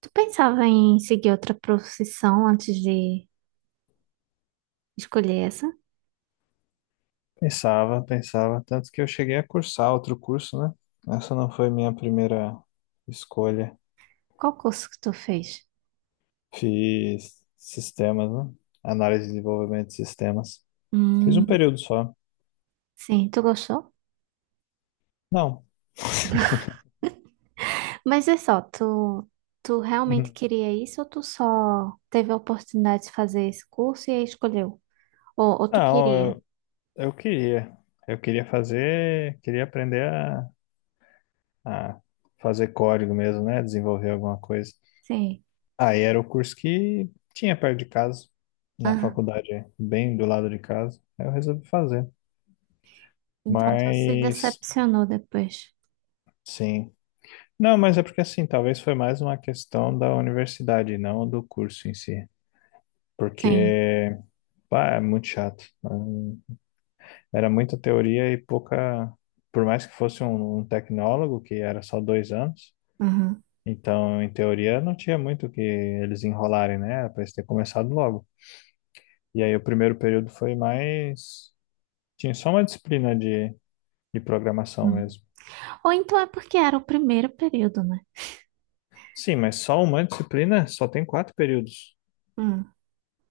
Tu pensava em seguir outra profissão antes de escolher essa? Pensava, pensava, tanto que eu cheguei a cursar outro curso, né? Essa não foi minha primeira escolha. Qual curso que tu fez? Fiz sistemas, né? Análise e desenvolvimento de sistemas. Fiz um Hum, período só. sim, tu gostou? Não. Mas é só, tu realmente Uhum. queria isso ou tu só teve a oportunidade de fazer esse curso e aí escolheu? Ou tu Não, queria? Eu queria. Eu queria fazer, queria aprender a fazer código mesmo, né? Desenvolver alguma coisa. Sim. Aí era o curso que tinha perto de casa, na Ah, faculdade, bem do lado de casa. Aí eu resolvi fazer. então tu se Mas. decepcionou depois. Sim. Não, mas é porque assim, talvez foi mais uma questão da universidade, não do curso em si. Sim. Porque, pá, é muito chato, né? Era muita teoria e pouca. Por mais que fosse um tecnólogo, que era só dois anos, Uhum. então, em teoria, não tinha muito o que eles enrolarem, né? Era pra eles ter começado logo. E aí, o primeiro período foi mais. Tinha só uma disciplina de programação Uhum. mesmo. Ou então é porque era o primeiro período, né? Sim, mas só uma disciplina só tem quatro períodos. Hum.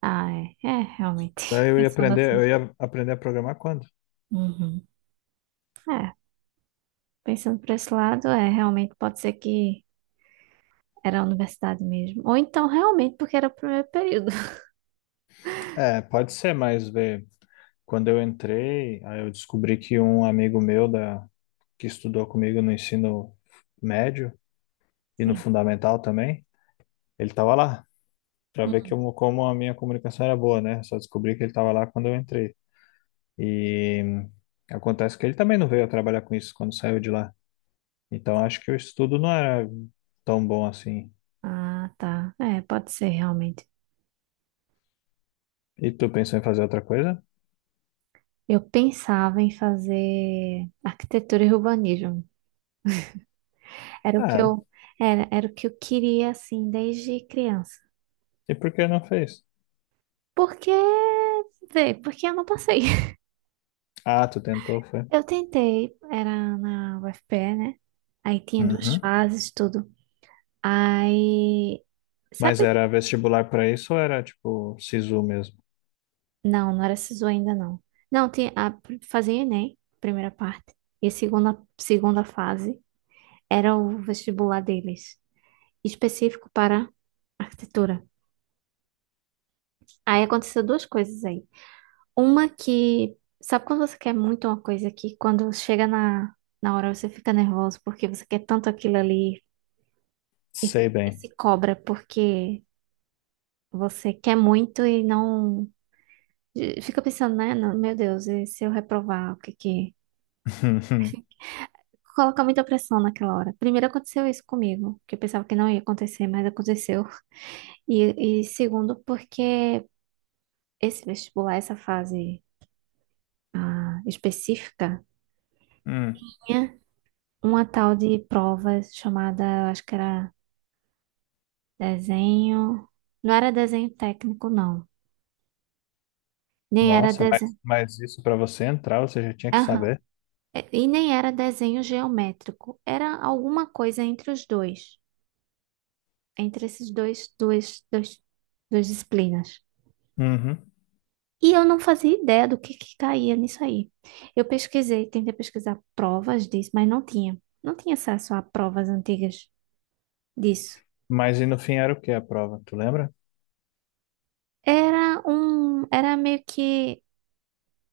Ah, é. É, realmente. Daí Pensando eu assim. ia aprender a programar quando? Uhum. É. Pensando por esse lado, é, realmente pode ser que era a universidade mesmo. Ou então, realmente, porque era o primeiro período. É, pode ser, mas vê, quando eu entrei, aí eu descobri que um amigo meu da, que estudou comigo no ensino médio e no Sim. fundamental também, ele estava lá, para ver que Hum. eu- como a minha comunicação era boa, né? Só descobri que ele estava lá quando eu entrei. E acontece que ele também não veio a trabalhar com isso quando saiu de lá. Então acho que o estudo não era tão bom assim. Ah, tá. É, pode ser, realmente. E tu pensou em fazer outra coisa? Eu pensava em fazer arquitetura e urbanismo. Era o que Ah, era, era o que eu queria, assim, desde criança. e por que não fez? Porque, vê, porque eu não passei. Ah, tu tentou, foi. Eu tentei, era na UFPE, né? Aí tinha duas Uhum. fases, tudo. Aí, Mas sabe. era vestibular para isso ou era tipo SISU mesmo? Não, não era SISU ainda não. Não, tinha, a, fazia Enem, primeira parte. E a segunda, segunda fase era o vestibular deles, específico para arquitetura. Aí aconteceu duas coisas aí. Uma que, sabe quando você quer muito uma coisa que quando chega na hora você fica nervoso porque você quer tanto aquilo ali Sei e bem. se cobra porque você quer muito e não. Fica pensando, né? Não, Meu Deus, e se eu reprovar, o que que, colocar muita pressão naquela hora. Primeiro aconteceu isso comigo, que eu pensava que não ia acontecer, mas aconteceu. E segundo, porque esse vestibular, essa fase, ah, específica, Hum. tinha uma tal de prova chamada, eu acho que era desenho. Não era desenho técnico, não. Nem era Nossa, mas, desenho. mas isso para você entrar, você já tinha que Aham. saber. É, e nem era desenho geométrico. Era alguma coisa entre os dois, entre esses dois, duas disciplinas. Uhum. E eu não fazia ideia do que caía nisso aí. Eu pesquisei, tentei pesquisar provas disso, mas não tinha. Não tinha acesso a provas antigas disso. Mas e no fim era o que a prova, tu lembra? Era era meio que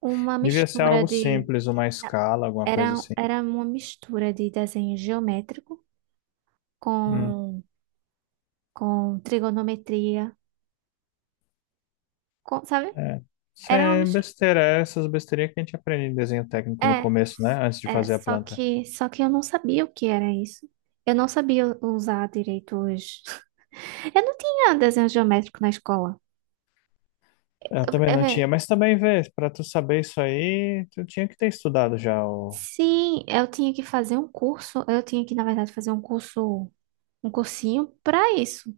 uma Devia ser algo simples, uma escala, alguma coisa era, assim. era uma mistura de desenho geométrico Hum. com, com trigonometria, com, sabe? É. Isso Era uma é mistura. besteira, é essas besteirinhas que a gente aprende em desenho técnico no É, começo, né? Antes de é, fazer a planta. Só que eu não sabia o que era isso. Eu não sabia usar direito os. Eu não tinha desenho geométrico na escola. Eu também É, não tinha, vé, mas também vê, para tu saber isso aí, tu tinha que ter estudado já o. sim, eu tinha que fazer um curso, eu tinha que, na verdade, fazer um curso, um cursinho pra isso,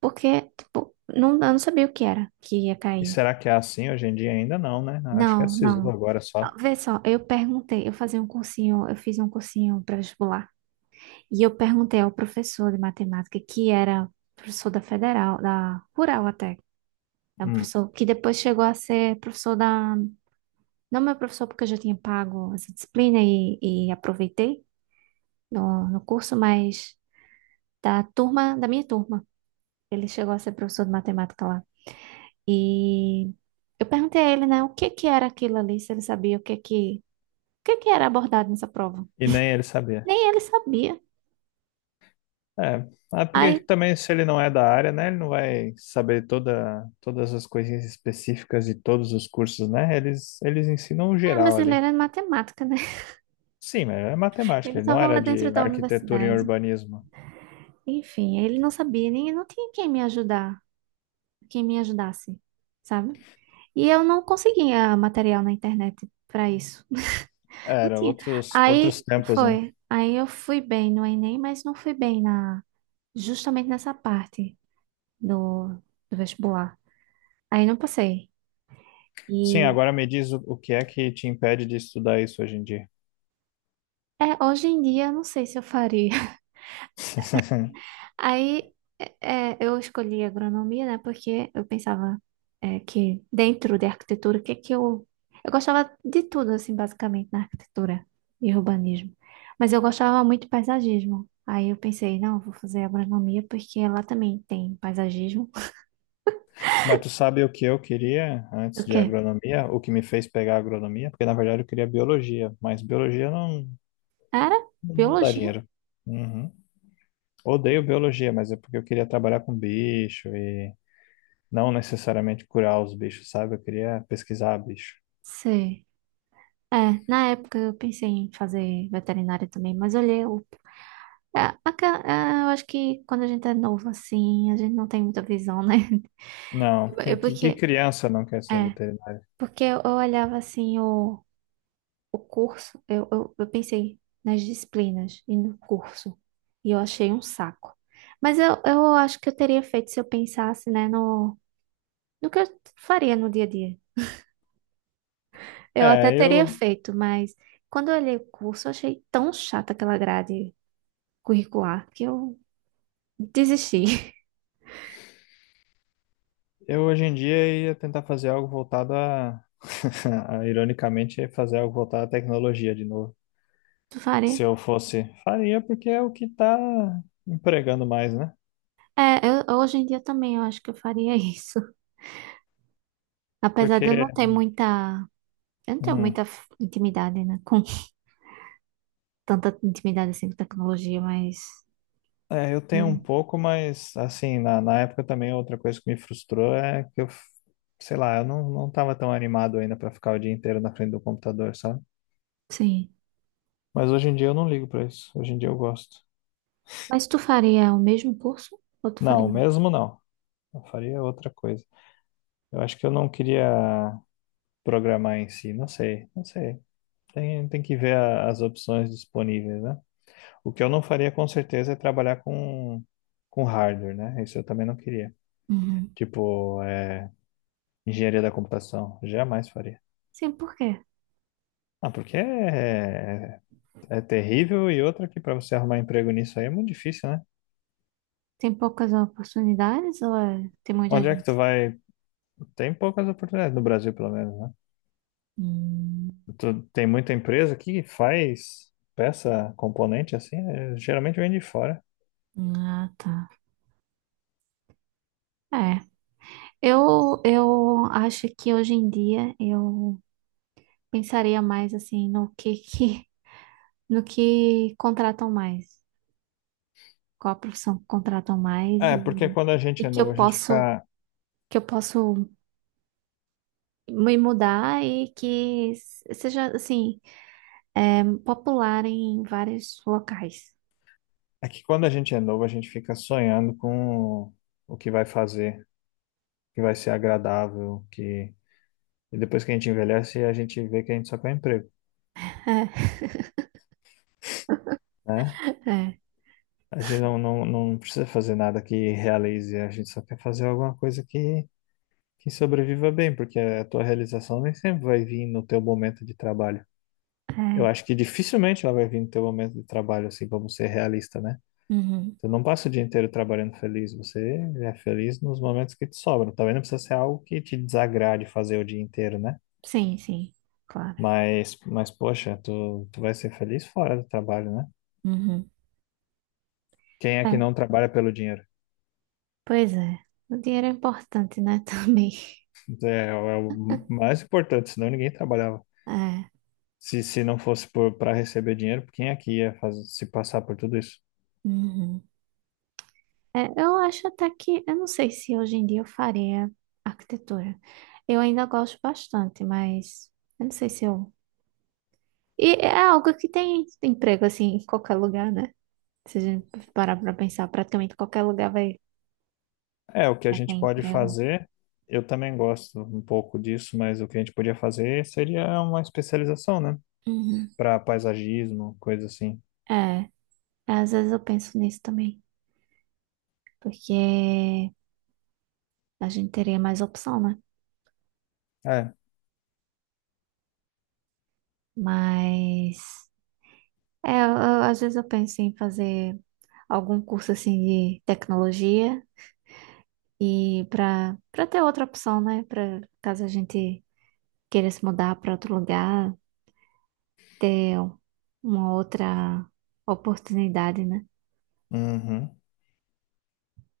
porque, tipo, não, eu não sabia o que era que ia E cair. será que é assim hoje em dia? Ainda não, né? Acho que é Não, SISU não. agora só. Vê só, eu perguntei, eu fazia um cursinho, eu fiz um cursinho pré-vestibular, e eu perguntei ao professor de matemática, que era professor da Federal, da Rural até, é um Hum. professor que depois chegou a ser professor da, não meu professor porque eu já tinha pago essa e aproveitei no curso, mas da turma, da minha turma. Ele chegou a ser professor de matemática lá. E eu perguntei a ele, né, o que que era aquilo ali, se ele sabia o que que era abordado nessa prova. E nem ele sabia. Nem ele sabia. É, ah, porque Aí, também se ele não é da área, né? Ele não vai saber toda, todas as coisinhas específicas de todos os cursos, né? Eles ensinam o é, geral mas ele ali. era de matemática, né? Sim, mas é Ele matemática, ele não estava lá era dentro de da arquitetura e universidade. urbanismo. Enfim, ele não sabia, nem não tinha quem me ajudar, quem me ajudasse, sabe? E eu não conseguia material na internet para isso. Não Era tinha. outros, outros Aí tempos, né? foi. Aí eu fui bem no Enem, mas não fui bem na justamente nessa parte do, do vestibular. Aí não passei. Sim, E agora me diz o que é que te impede de estudar isso hoje em dia. é, hoje em dia eu não sei se eu faria. Aí eu escolhi agronomia, né? Porque eu pensava é, que dentro de arquitetura, o que é que eu. Eu gostava de tudo, assim, basicamente, na arquitetura e urbanismo. Mas eu gostava muito de paisagismo. Aí eu pensei, não, eu vou fazer agronomia porque lá também tem paisagismo. Mas tu sabe o que eu queria O antes de quê? agronomia? O que me fez pegar agronomia? Porque na verdade eu queria biologia, mas biologia não, Era não dá biologia? dinheiro. Uhum. Odeio biologia, mas é porque eu queria trabalhar com bicho e não necessariamente curar os bichos, sabe? Eu queria pesquisar bicho. Sei. É, na época eu pensei em fazer veterinária também, mas olhei o. É, aca- é, eu acho que quando a gente é novo assim, a gente não tem muita visão, né? Não, que, Eu, que, que criança não quer ser é, veterinário? porque eu olhava assim o curso, eu pensei nas disciplinas e no curso, e eu achei um saco. Mas eu acho que eu teria feito se eu pensasse, né, no que eu faria no dia a dia. Eu até É, teria eu, feito, mas quando eu olhei o curso, eu achei tão chata aquela grade curricular que eu desistir. eu hoje em dia ia tentar fazer algo voltado a. a, ironicamente, ia fazer algo voltado à tecnologia de novo. Faria. Se eu fosse, faria porque é o que tá empregando mais, né? É, eu- hoje em dia também eu acho que eu faria isso. Apesar de eu Porque, não ter muita. Eu não tenho hum, muita f- intimidade, né? Com tanta intimidade assim com tecnologia, mas. Eu tenho um Eu- pouco, mas assim, na época também outra coisa que me frustrou é que eu, sei lá, eu não, não tava tão animado ainda pra ficar o dia inteiro na frente do computador, sabe? sim. Mas hoje em dia eu não ligo pra isso. Hoje em dia eu gosto. Mas tu faria o mesmo curso? Ou tu Não, faria outro? mesmo não. Eu faria outra coisa. Eu acho que eu não queria programar em si, não sei, não sei. Tem, tem que ver a- as opções disponíveis, né? O que eu não faria com certeza é trabalhar com hardware, né? Isso eu também não queria. Uhum. Tipo, é, engenharia da computação, jamais faria. Sim, por quê? Ah, porque é, é é terrível e outra que para você arrumar emprego nisso aí é muito difícil, né? Tem poucas oportunidades ou é- tem muita Onde é que tu gente? vai? Tem poucas oportunidades no Brasil, pelo menos, né? Hum, Tu, tem muita empresa que faz peça, componente assim, né? Geralmente vem de fora. ah, tá. É. Eu acho que hoje em dia eu pensaria mais assim no que que. No que contratam mais, qual a profissão que contratam mais É, porque quando a e gente é novo, a gente fica. que eu posso me mudar e que s- seja assim é, popular em vários locais. É que quando a gente é novo, a gente fica sonhando com o que vai fazer. Que vai ser agradável, que e depois que a gente envelhece, a gente vê que a gente só quer emprego, né? É, é, A gente não precisa fazer nada que realize, a gente só quer fazer alguma coisa que sobreviva bem, porque a tua realização nem sempre vai vir no teu momento de trabalho. Eu é. acho que dificilmente ela vai vir no teu momento de trabalho, assim, vamos ser realista, né? Uhum. Você não passa o dia inteiro trabalhando feliz, você é feliz nos momentos que te sobram. Também não precisa ser algo que te desagrade fazer o dia inteiro, né? Sim, sim, claro. Mas poxa, tu vai ser feliz fora do trabalho, né? Uhum. Quem é É, que não trabalha pelo dinheiro? pois é, o dinheiro é importante, né? Também. É, o é o mais importante, senão ninguém trabalhava. É. Se não fosse por, para receber dinheiro, quem é que ia fazer, se passar por tudo isso? Uhum. É, eu acho até que, eu não sei se hoje em dia eu faria arquitetura. Eu ainda gosto bastante, mas eu não sei se eu. E é algo que tem emprego assim em qualquer lugar, né? Se a gente parar pra pensar, praticamente qualquer lugar vai, É, o que a vai ter gente pode emprego. fazer, eu também gosto um pouco disso, mas o que a gente podia fazer seria uma especialização, né? Uhum. Para paisagismo, coisa assim. É, às vezes eu penso nisso também, porque a gente teria mais opção, né? É, Mas é, eu- às vezes eu penso em fazer algum curso assim de tecnologia. E para para ter outra opção, né? Para caso a gente queira se mudar para outro lugar, ter uma outra oportunidade, né? uhum.